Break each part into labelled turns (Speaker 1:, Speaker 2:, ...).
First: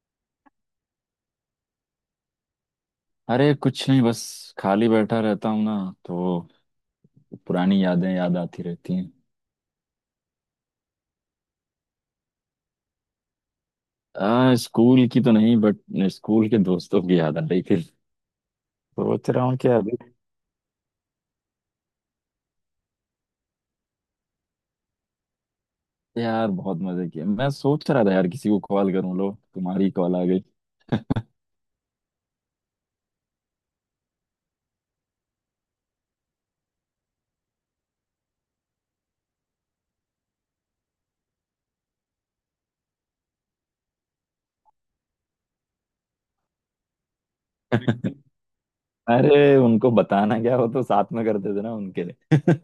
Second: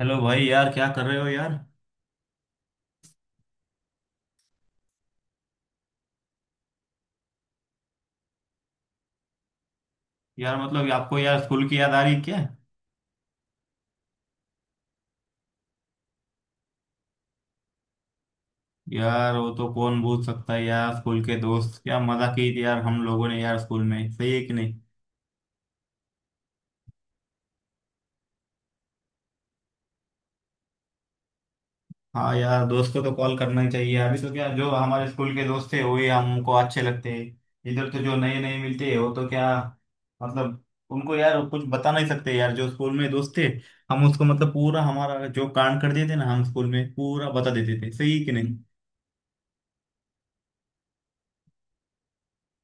Speaker 1: Hello भाई यार क्या कर रहे हो यार।
Speaker 2: अरे कुछ नहीं, बस खाली बैठा रहता हूँ ना, तो पुरानी यादें याद आती रहती हैं।
Speaker 1: यार मतलब आपको यार स्कूल की याद आ रही क्या।
Speaker 2: स्कूल की तो नहीं बट स्कूल के दोस्तों की याद आ रही थी। सोच
Speaker 1: यार
Speaker 2: रहा
Speaker 1: वो
Speaker 2: हूँ कि
Speaker 1: तो
Speaker 2: अभी
Speaker 1: कौन भूल सकता है यार स्कूल के दोस्त क्या मजा की थी यार हम लोगों ने यार स्कूल में सही है कि नहीं।
Speaker 2: यार बहुत मजे किए। मैं सोच रहा था यार किसी को कॉल करूँ, लो तुम्हारी कॉल आ गई।
Speaker 1: हाँ यार दोस्त को तो कॉल करना ही चाहिए अभी तो क्या जो हमारे स्कूल के दोस्त थे वही हमको अच्छे लगते हैं। इधर तो जो नए नए मिलते हैं वो तो क्या मतलब उनको यार कुछ बता नहीं सकते यार जो स्कूल में दोस्त थे। हम उसको मतलब पूरा हमारा जो कांड कर देते ना हम स्कूल में पूरा बता देते थे सही है कि नहीं।
Speaker 2: अरे उनको बताना क्या, वो तो साथ में करते थे ना उनके लिए।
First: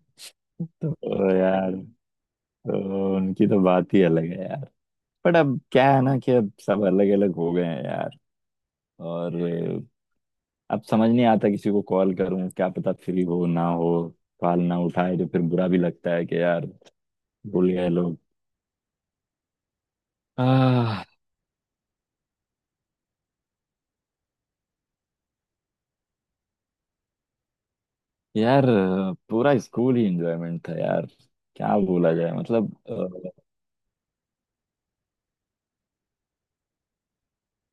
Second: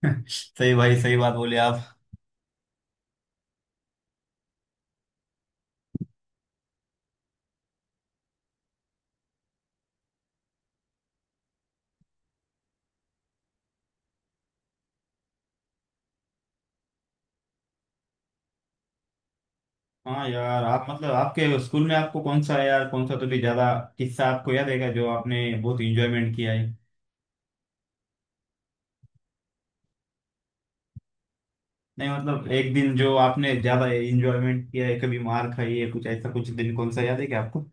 Speaker 1: सही भाई सही
Speaker 2: तो
Speaker 1: बात बोले
Speaker 2: यार,
Speaker 1: आप।
Speaker 2: तो उनकी तो बात ही अलग है यार। बट अब क्या है ना, कि अब सब अलग अलग हो गए हैं यार। और अब समझ नहीं आता किसी को कॉल करूं, क्या पता फ्री हो ना हो। कॉल ना उठाए तो फिर बुरा भी लगता है कि यार, भूल गए लोग।
Speaker 1: हाँ यार आप
Speaker 2: आह
Speaker 1: मतलब आपके स्कूल में आपको कौन सा यार कौन सा तो भी ज्यादा किस्सा आपको याद है जो आपने बहुत इंजॉयमेंट किया है।
Speaker 2: यार पूरा स्कूल ही एंजॉयमेंट था यार। क्या
Speaker 1: नहीं
Speaker 2: बोला जाए
Speaker 1: मतलब एक
Speaker 2: मतलब
Speaker 1: दिन जो आपने ज्यादा इंजॉयमेंट किया है कभी मार खाई है कुछ ऐसा कुछ दिन कौन सा याद है क्या आपको।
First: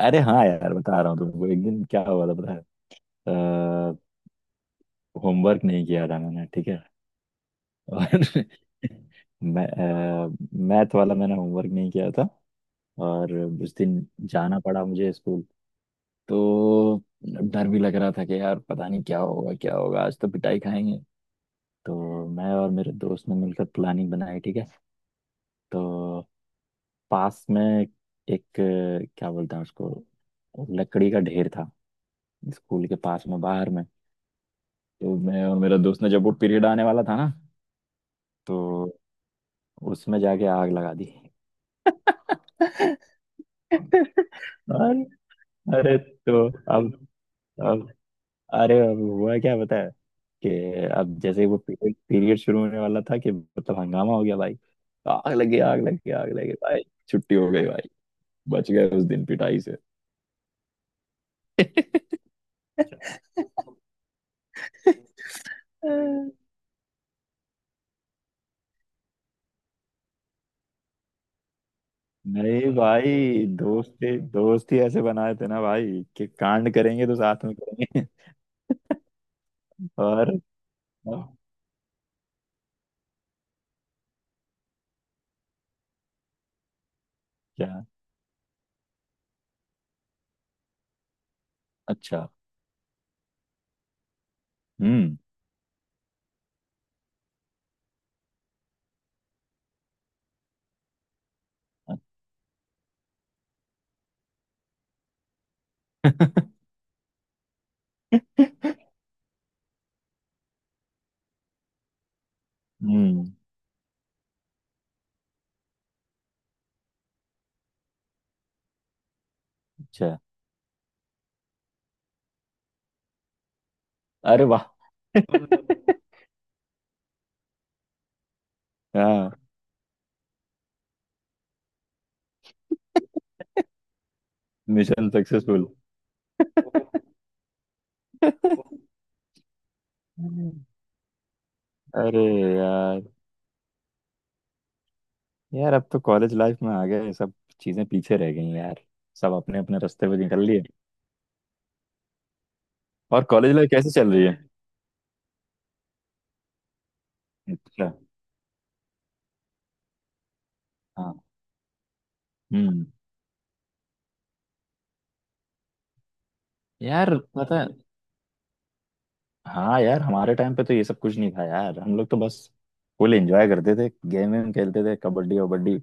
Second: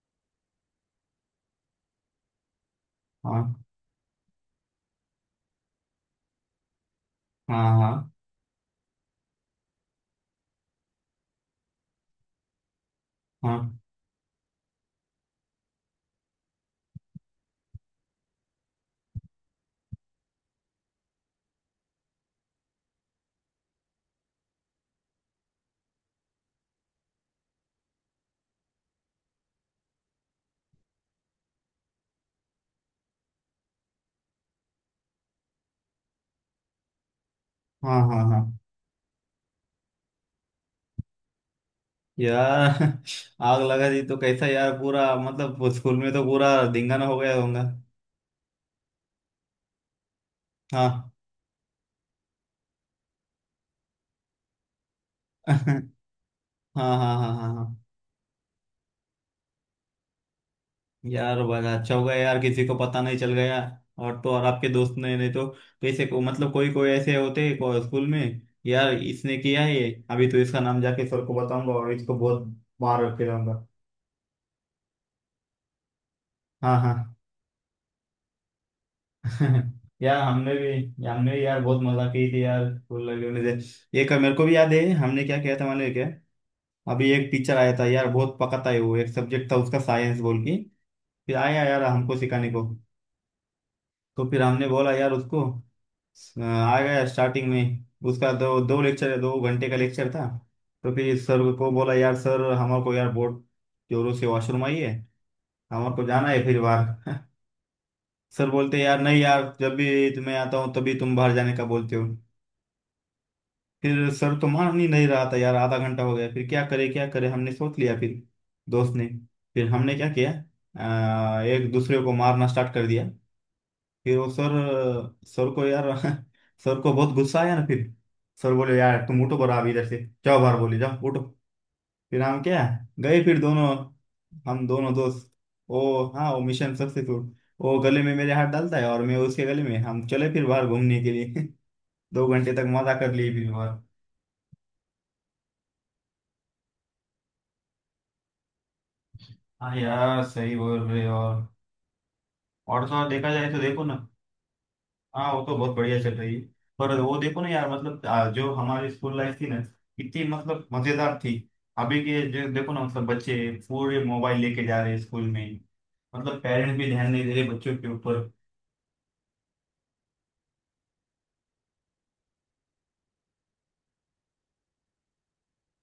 Speaker 2: अरे हाँ यार, बता रहा हूँ तुमको। एक दिन क्या हुआ था पता है?
Speaker 1: हाँ,
Speaker 2: होमवर्क नहीं किया था मैंने, ठीक है।
Speaker 1: हाँ, हाँ,
Speaker 2: और मैथ वाला मैंने होमवर्क नहीं किया था। और उस
Speaker 1: हाँ,
Speaker 2: दिन जाना पड़ा मुझे स्कूल। तो डर भी लग रहा था कि यार पता नहीं क्या होगा क्या होगा, आज तो पिटाई खाएंगे। तो मैं और मेरे दोस्त ने मिलकर प्लानिंग बनाई, ठीक है। तो पास में एक, क्या बोलते हैं उसको, लकड़ी का ढेर था, स्कूल के पास में बाहर में। तो मैं और मेरा दोस्त ने, जब वो पीरियड आने वाला था ना,
Speaker 1: हाँ, हाँ, हाँ।
Speaker 2: तो उसमें जाके आग लगा दी।
Speaker 1: यार आग लगा दी तो कैसा यार
Speaker 2: और
Speaker 1: पूरा मतलब स्कूल
Speaker 2: अरे,
Speaker 1: में तो
Speaker 2: तो
Speaker 1: पूरा
Speaker 2: अब
Speaker 1: धिंगाना हो गया होगा।
Speaker 2: अब अब हुआ क्या पता है कि,
Speaker 1: हाँ।
Speaker 2: अब जैसे ही वो पीरियड पीरियड शुरू होने वाला था कि मतलब हंगामा हो गया भाई। आग लगी,
Speaker 1: हाँ,
Speaker 2: आग लगी, आग लगी भाई!
Speaker 1: हाँ, हाँ,
Speaker 2: छुट्टी हो
Speaker 1: हाँ,
Speaker 2: गई
Speaker 1: हाँ।
Speaker 2: भाई, बच गए उस दिन पिटाई से।
Speaker 1: यार बड़ा अच्छा होगा यार किसी को पता नहीं चल गया। और तो और आपके दोस्त ने नहीं तो कैसे को मतलब कोई कोई ऐसे होते हैं स्कूल में। यार इसने किया है ये अभी तो इसका नाम जाके सर को बताऊंगा और इसको बहुत
Speaker 2: नहीं
Speaker 1: मार के
Speaker 2: भाई,
Speaker 1: रहूंगा।
Speaker 2: दोस्त ही ऐसे बनाए थे ना भाई, कि कांड
Speaker 1: हाँ, हाँ।
Speaker 2: करेंगे तो साथ में करेंगे।
Speaker 1: यार
Speaker 2: और और।
Speaker 1: हमने भी यार बहुत मजा की थी यार स्कूल लाइफ से एक मेरे को भी याद है हमने क्या किया था मालूम है क्या। अभी एक टीचर आया
Speaker 2: क्या?
Speaker 1: था यार बहुत पकाता है वो एक सब्जेक्ट था उसका साइंस बोल के। फिर आया यार हमको
Speaker 2: अच्छा।
Speaker 1: सिखाने को। तो फिर हमने बोला यार
Speaker 2: हम्म।
Speaker 1: उसको। आ गया स्टार्टिंग में। उसका दो दो लेक्चर 2 घंटे का लेक्चर था। तो फिर सर को बोला यार सर हमारे को यार बहुत जोरों से वॉशरूम आई है। हमारे को जाना है फिर बाहर सर बोलते यार नहीं यार जब भी तुम्हें आता हूँ तभी तुम बाहर जाने का बोलते हो।
Speaker 2: हम्म।
Speaker 1: फिर सर तो मान ही नहीं रहा था यार आधा घंटा हो गया फिर क्या करे हमने सोच लिया फिर दोस्त ने फिर हमने क्या
Speaker 2: अच्छा।
Speaker 1: किया। एक दूसरे को मारना स्टार्ट कर दिया। फिर वो
Speaker 2: अरे
Speaker 1: सर
Speaker 2: वाह!
Speaker 1: सर को यार सर को बहुत गुस्सा आया ना फिर। सर बोले यार तुम
Speaker 2: हाँ।
Speaker 1: उठो बरा अभी इधर से जाओ बाहर बोले जाओ उठो। फिर हम क्या गए फिर दोनों हम दोनों
Speaker 2: मिशन
Speaker 1: दोस्त।
Speaker 2: सक्सेसफुल।
Speaker 1: ओ हाँ वो मिशन सक्सेसफुल। वो गले में मेरे हाथ डालता है और मैं उसके गले में हम चले फिर बाहर घूमने के लिए।
Speaker 2: अरे
Speaker 1: 2 घंटे तक मजा
Speaker 2: यार,
Speaker 1: कर लिए फिर बाहर।
Speaker 2: अब तो कॉलेज लाइफ में आ गए। सब चीजें पीछे रह गई यार। सब अपने
Speaker 1: हाँ
Speaker 2: अपने रास्ते पे
Speaker 1: यार
Speaker 2: निकल
Speaker 1: सही
Speaker 2: लिए।
Speaker 1: बोल रहे हो और तो और
Speaker 2: और
Speaker 1: देखा जाए
Speaker 2: कॉलेज
Speaker 1: तो
Speaker 2: लाइफ
Speaker 1: देखो
Speaker 2: कैसे
Speaker 1: ना।
Speaker 2: चल रही है?
Speaker 1: हाँ वो तो बहुत बढ़िया चल रही है। पर वो देखो ना यार
Speaker 2: अच्छा।
Speaker 1: मतलब जो हमारी स्कूल लाइफ थी ना कितनी मतलब मजेदार
Speaker 2: हाँ।
Speaker 1: थी। अभी के जो देखो ना
Speaker 2: हम्म।
Speaker 1: मतलब बच्चे पूरे मोबाइल लेके जा रहे हैं स्कूल में। मतलब पेरेंट्स भी ध्यान
Speaker 2: यार
Speaker 1: नहीं दे रहे
Speaker 2: पता है।
Speaker 1: बच्चों के ऊपर।
Speaker 2: हाँ यार, हमारे टाइम पे तो ये सब कुछ नहीं था यार। हम लोग तो बस फुल एंजॉय करते थे, गेम वेम खेलते थे, कबड्डी वबड्डी।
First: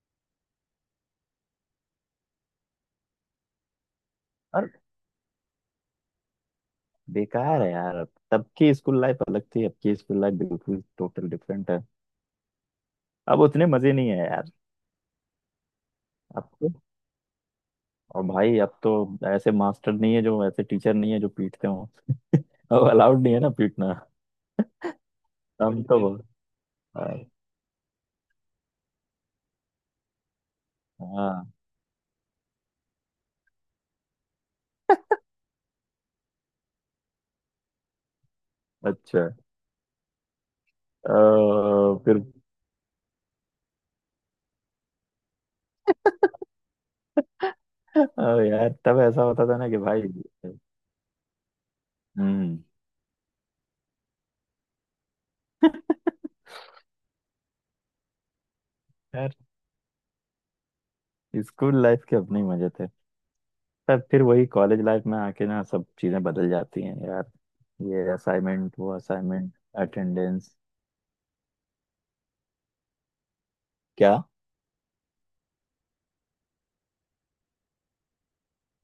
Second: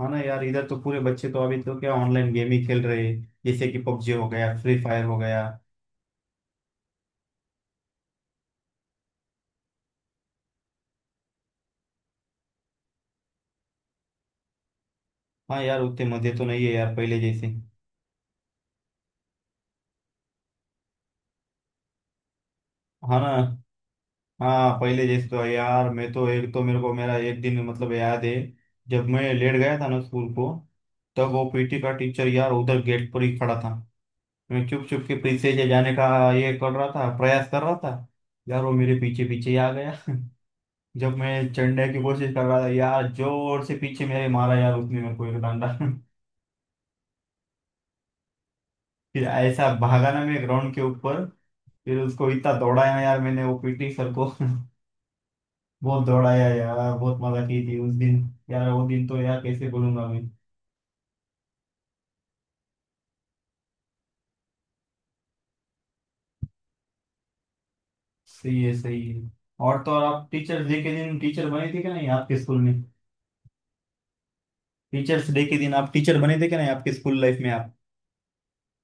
Speaker 1: है ना यार इधर तो पूरे बच्चे तो अभी तो क्या ऑनलाइन गेम ही खेल रहे हैं जैसे कि पबजी हो गया
Speaker 2: और
Speaker 1: फ्री फायर हो गया।
Speaker 2: बेकार है यार। अब तब की स्कूल लाइफ अलग थी, अब की स्कूल लाइफ बिल्कुल टोटल डिफरेंट है। अब उतने मजे नहीं है।
Speaker 1: हाँ यार उतने मजे तो नहीं
Speaker 2: आपको
Speaker 1: है यार पहले जैसे।
Speaker 2: और भाई, अब तो ऐसे मास्टर नहीं है जो, ऐसे टीचर नहीं है जो पीटते हो। अब
Speaker 1: हाँ
Speaker 2: अलाउड
Speaker 1: ना।
Speaker 2: नहीं है ना पीटना।
Speaker 1: हाँ पहले जैसे तो है
Speaker 2: हम
Speaker 1: यार
Speaker 2: तो
Speaker 1: मैं
Speaker 2: बिल्कुल।
Speaker 1: तो एक तो मेरे को
Speaker 2: हाँ।
Speaker 1: मेरा एक दिन मतलब याद है। जब मैं लेट गया था ना स्कूल को। तब वो
Speaker 2: हाँ,
Speaker 1: पीटी का टीचर यार उधर गेट पर ही खड़ा था। मैं चुप चुप के पीछे से जाने का ये कर रहा था प्रयास कर रहा था। यार वो मेरे पीछे
Speaker 2: अच्छा।
Speaker 1: पीछे ही आ गया। जब मैं चढ़ने की
Speaker 2: फिर,
Speaker 1: कोशिश कर रहा था यार जोर से पीछे मेरे मारा यार उसने मेरे को एक डंडा
Speaker 2: अ, यार तब ऐसा
Speaker 1: फिर
Speaker 2: होता था
Speaker 1: ऐसा
Speaker 2: ना कि भाई।
Speaker 1: भागा ना मैं ग्राउंड के ऊपर। फिर उसको इतना
Speaker 2: हम्म।
Speaker 1: दौड़ाया यार मैंने वो पीटी सर को बहुत दौड़ाया यार बहुत मजा की थी उस दिन। यार वो दिन तो
Speaker 2: यार
Speaker 1: यार कैसे बोलूंगा मैं।
Speaker 2: स्कूल लाइफ के अपने ही मजे थे। तब फिर वही कॉलेज लाइफ में आके ना सब चीजें बदल जाती हैं यार। ये
Speaker 1: सही है,
Speaker 2: असाइनमेंट, वो
Speaker 1: सही है।
Speaker 2: असाइनमेंट,
Speaker 1: और तो और आप
Speaker 2: अटेंडेंस।
Speaker 1: टीचर्स डे के दिन टीचर बने थे क्या नहीं आपके स्कूल में।
Speaker 2: क्या?
Speaker 1: टीचर्स डे के दिन आप टीचर बने थे क्या नहीं आपके स्कूल लाइफ में आप।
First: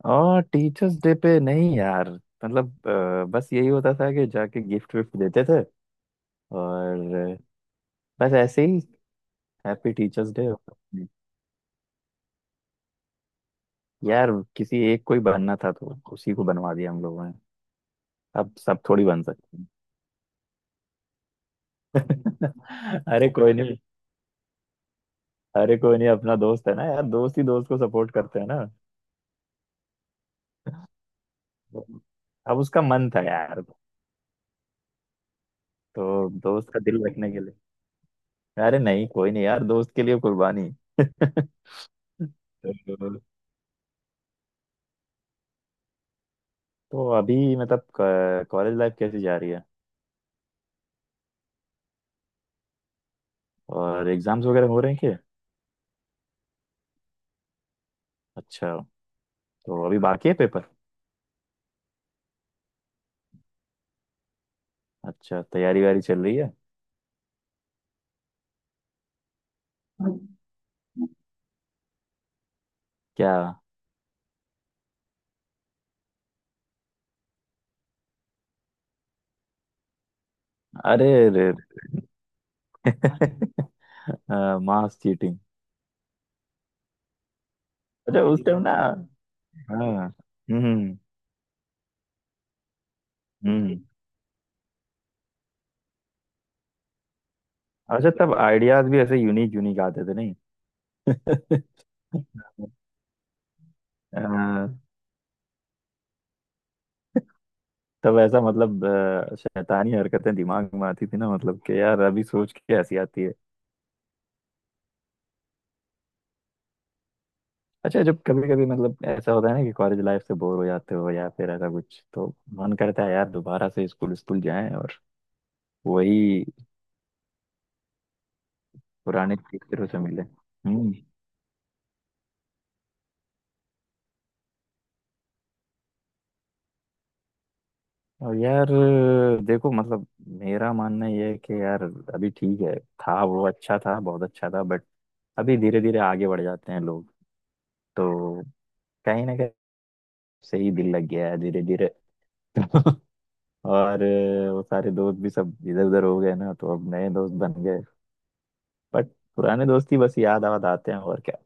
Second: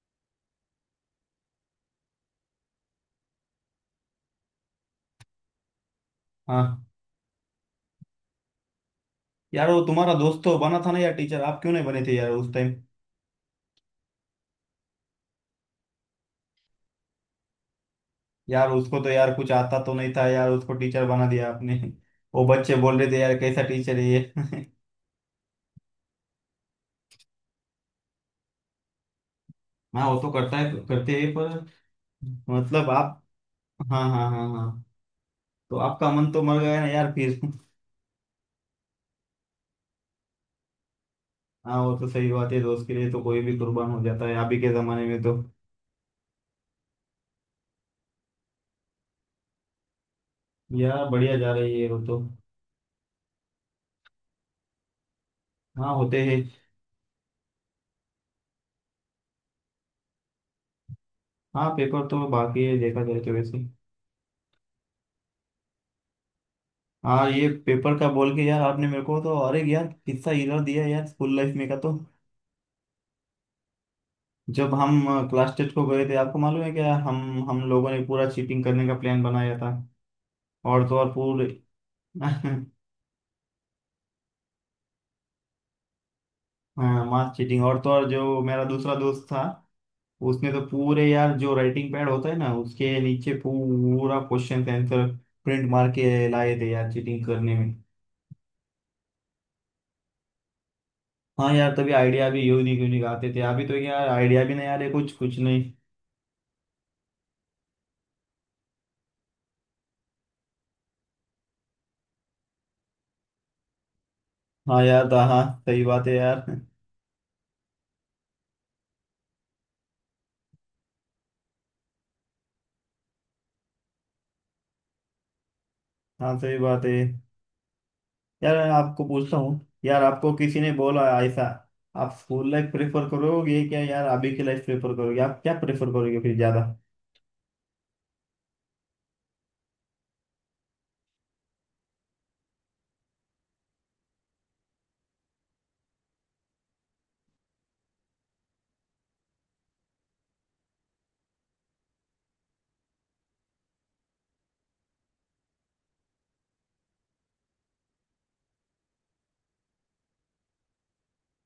Speaker 2: और टीचर्स डे पे नहीं यार, मतलब बस यही होता था कि जाके गिफ्ट विफ्ट देते थे।
Speaker 1: हाँ
Speaker 2: और बस ऐसे ही।
Speaker 1: यार वो
Speaker 2: हैप्पी
Speaker 1: तुम्हारा
Speaker 2: टीचर्स
Speaker 1: दोस्त
Speaker 2: डे।
Speaker 1: तो बना था ना यार टीचर आप क्यों नहीं बने थे यार उस टाइम।
Speaker 2: यार किसी एक को ही बनना था, तो उसी को बनवा दिया हम लोगों ने। अब
Speaker 1: यार
Speaker 2: सब
Speaker 1: उसको
Speaker 2: थोड़ी
Speaker 1: तो
Speaker 2: बन
Speaker 1: यार कुछ
Speaker 2: सकते हैं।
Speaker 1: आता तो नहीं था यार उसको टीचर बना दिया आपने। वो बच्चे बोल रहे थे
Speaker 2: अरे
Speaker 1: यार
Speaker 2: कोई
Speaker 1: कैसा
Speaker 2: नहीं।
Speaker 1: टीचर है ये
Speaker 2: अरे कोई नहीं, अपना दोस्त है ना यार, दोस्त ही दोस्त को सपोर्ट करते हैं ना।
Speaker 1: हाँ वो तो करता है करते हैं पर
Speaker 2: अब उसका
Speaker 1: मतलब
Speaker 2: मन था
Speaker 1: आप।
Speaker 2: यार,
Speaker 1: हाँ, हाँ, हाँ, हाँ। तो आपका
Speaker 2: तो
Speaker 1: मन तो मर
Speaker 2: दोस्त
Speaker 1: गया
Speaker 2: का
Speaker 1: ना
Speaker 2: दिल
Speaker 1: यार
Speaker 2: रखने
Speaker 1: फिर।
Speaker 2: के लिए। अरे नहीं कोई नहीं यार, दोस्त के लिए कुर्बानी।
Speaker 1: हाँ वो तो सही बात है दोस्त के लिए
Speaker 2: तो
Speaker 1: तो कोई भी कुर्बान हो जाता है अभी के जमाने में तो।
Speaker 2: तो अभी मतलब, कॉलेज लाइफ कैसी जा रही है?
Speaker 1: यार बढ़िया जा रही है वो तो।
Speaker 2: और एग्जाम्स वगैरह हो रहे हैं क्या?
Speaker 1: हाँ होते हैं।
Speaker 2: अच्छा। तो अभी बाकी है पेपर।
Speaker 1: हाँ पेपर तो बाकी है देखा जाए तो वैसे।
Speaker 2: अच्छा तैयारी वारी चल रही है।
Speaker 1: हाँ ये पेपर का बोल के यार आपने मेरे को तो अरे यार किस्सा हिला दिया यार स्कूल लाइफ में का तो।
Speaker 2: क्या?
Speaker 1: जब हम क्लास टेस्ट को गए थे आपको मालूम है क्या हम लोगों ने पूरा चीटिंग करने का प्लान बनाया था और तो
Speaker 2: अरे
Speaker 1: और पूरे
Speaker 2: रे! मास चीटिंग!
Speaker 1: हाँ मास चीटिंग और तो और
Speaker 2: अच्छा
Speaker 1: जो
Speaker 2: उस टाइम
Speaker 1: मेरा
Speaker 2: ना।
Speaker 1: दूसरा दोस्त था
Speaker 2: हाँ।
Speaker 1: उसने तो
Speaker 2: हम्म।
Speaker 1: पूरे यार जो राइटिंग पैड होता है ना उसके नीचे
Speaker 2: हम्म।
Speaker 1: पूरा क्वेश्चन आंसर प्रिंट मार के लाए थे यार चीटिंग करने में।
Speaker 2: अच्छा तब आइडियाज भी ऐसे यूनिक यूनिक आते थे
Speaker 1: हाँ
Speaker 2: नहीं?
Speaker 1: यार तभी आइडिया भी यूनिक यूनिक आते थे अभी तो यार आइडिया भी नहीं
Speaker 2: अ,
Speaker 1: आ रहे कुछ कुछ नहीं।
Speaker 2: तब ऐसा मतलब शैतानी हरकतें दिमाग में आती थी ना, मतलब कि यार अभी सोच के ऐसी आती है।
Speaker 1: हाँ यार हाँ सही बात है यार।
Speaker 2: अच्छा, जब कभी कभी मतलब ऐसा होता है ना कि कॉलेज लाइफ से बोर हो जाते हो या फिर ऐसा कुछ, तो मन करता है यार दोबारा से स्कूल स्कूल जाएं, और
Speaker 1: हाँ
Speaker 2: वही
Speaker 1: सही बात है यार आपको पूछता
Speaker 2: पुराने
Speaker 1: हूँ।
Speaker 2: टीचरों से
Speaker 1: यार
Speaker 2: मिले।
Speaker 1: आपको किसी ने
Speaker 2: हम्म।
Speaker 1: बोला ऐसा। आप स्कूल लाइफ प्रेफर करोगे क्या यार अभी की लाइफ प्रेफर करोगे आप क्या प्रेफर करोगे फिर ज्यादा।
Speaker 2: और यार देखो, मतलब मेरा मानना ये है कि यार, अभी ठीक है। था वो अच्छा था, बहुत अच्छा था, बट अभी धीरे धीरे आगे बढ़ जाते हैं लोग। तो कहीं ना कहीं से ही दिल लग गया है धीरे धीरे। और वो सारे दोस्त भी सब इधर उधर हो गए ना, तो अब नए दोस्त बन गए। बट पुराने दोस्ती बस याद आवाद आते हैं, और क्या।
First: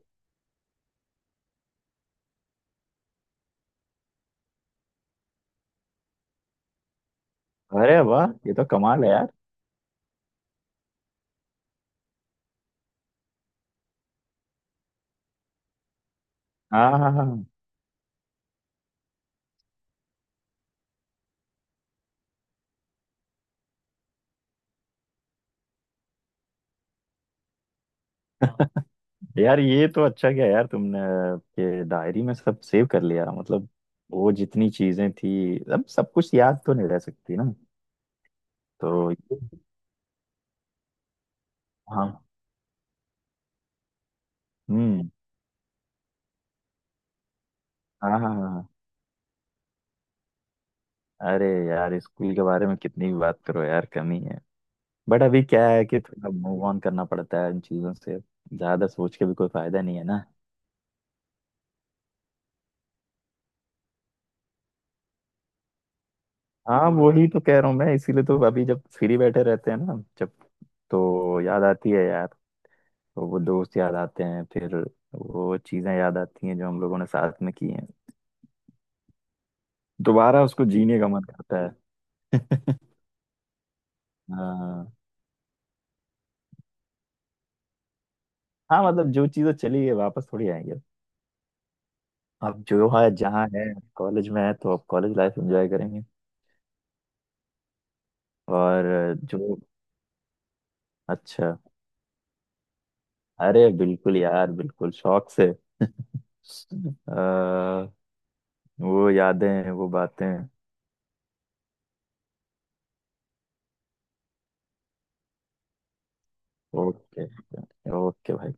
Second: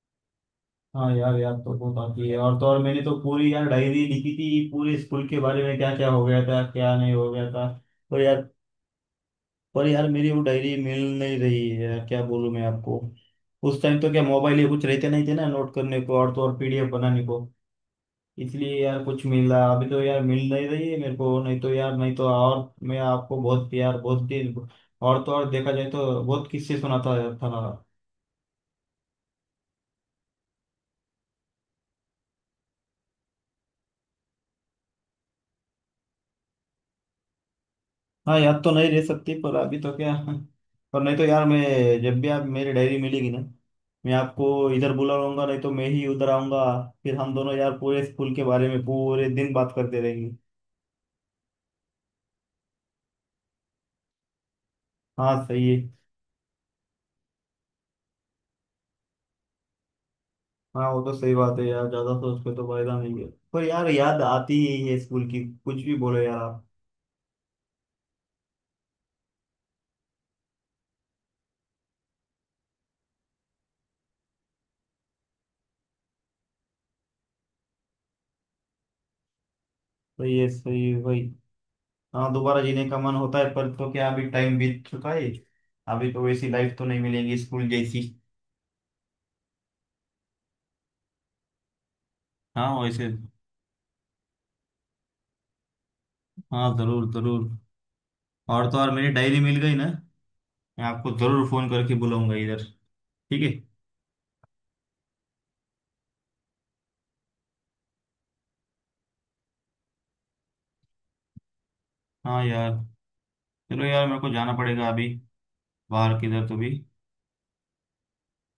Speaker 1: हाँ यार याद तो बहुत आती है और तो और मैंने तो पूरी यार डायरी लिखी थी पूरे स्कूल के बारे में क्या क्या हो गया था क्या नहीं हो गया था।
Speaker 2: अरे
Speaker 1: पर
Speaker 2: वाह!
Speaker 1: यार
Speaker 2: ये तो कमाल है यार।
Speaker 1: पर यार मेरी वो डायरी मिल नहीं रही है यार क्या बोलूँ मैं आपको। उस टाइम तो क्या मोबाइल ये कुछ रहते नहीं थे ना नोट करने को और तो और पीडीएफ
Speaker 2: हाँ हाँ हाँ
Speaker 1: बनाने को।
Speaker 2: हाँ।
Speaker 1: इसलिए यार कुछ मिला अभी तो यार मिल नहीं रही है मेरे को नहीं तो यार नहीं तो और मैं आपको बहुत प्यार बहुत दिन। और तो और देखा जाए तो बहुत किस्से सुनाता था।
Speaker 2: यार ये तो अच्छा किया यार तुमने, ये डायरी में सब सेव कर लिया मतलब। वो जितनी चीजें थी, अब सब कुछ याद तो नहीं रह सकती ना।
Speaker 1: हाँ याद तो नहीं रह
Speaker 2: तो
Speaker 1: सकती
Speaker 2: ये-
Speaker 1: पर अभी तो क्या पर नहीं तो यार मैं
Speaker 2: हाँ।
Speaker 1: जब भी आप मेरी डायरी मिलेगी ना मैं आपको इधर
Speaker 2: हम्म।
Speaker 1: बुलाऊंगा नहीं तो मैं ही उधर आऊंगा। फिर हम दोनों यार पूरे
Speaker 2: हाँ हाँ
Speaker 1: स्कूल
Speaker 2: हाँ
Speaker 1: के बारे
Speaker 2: हाँ।
Speaker 1: में पूरे दिन बात करते रहेंगे।
Speaker 2: अरे यार, स्कूल के बारे में कितनी भी बात करो यार, कमी है। बट अभी
Speaker 1: हाँ सही
Speaker 2: क्या
Speaker 1: है।
Speaker 2: है कि थोड़ा मूव ऑन करना पड़ता है इन चीजों से। ज्यादा सोच के भी कोई फायदा नहीं है ना।
Speaker 1: हाँ वो तो सही बात है यार ज्यादा सोच के तो फायदा नहीं है पर यार याद आती ही है स्कूल की कुछ भी बोलो यार आप।
Speaker 2: हाँ वही तो कह रहा हूँ मैं, इसीलिए तो अभी जब फ्री बैठे रहते हैं ना जब, तो याद आती है यार। तो वो दोस्त याद आते हैं फिर। वो चीजें याद आती हैं जो हम लोगों ने साथ में की हैं।
Speaker 1: तो
Speaker 2: दोबारा
Speaker 1: ये
Speaker 2: उसको
Speaker 1: सही
Speaker 2: जीने
Speaker 1: है
Speaker 2: का
Speaker 1: भाई।
Speaker 2: मन करता है।
Speaker 1: हाँ दोबारा जीने का मन होता है पर तो क्या अभी टाइम बीत
Speaker 2: हाँ।
Speaker 1: चुका है। अभी तो वैसी लाइफ तो नहीं मिलेगी स्कूल जैसी।
Speaker 2: हाँ मतलब जो चीजें चली गई वापस थोड़ी आएंगे। अब
Speaker 1: हाँ
Speaker 2: जो
Speaker 1: वैसे।
Speaker 2: है जहाँ है, कॉलेज में है तो अब कॉलेज लाइफ एंजॉय करेंगे।
Speaker 1: हाँ जरूर जरूर। और तो
Speaker 2: और
Speaker 1: और मेरी डायरी मिल
Speaker 2: जो।
Speaker 1: गई ना मैं आपको ज़रूर
Speaker 2: अच्छा।
Speaker 1: फ़ोन करके बुलाऊंगा इधर। ठीक है।
Speaker 2: अरे बिल्कुल यार, बिल्कुल शौक से। अ, वो यादें, वो बातें।
Speaker 1: हाँ यार चलो यार मेरे को जाना पड़ेगा अभी बाहर किधर तो भी।
Speaker 2: ओके। ओके भाई।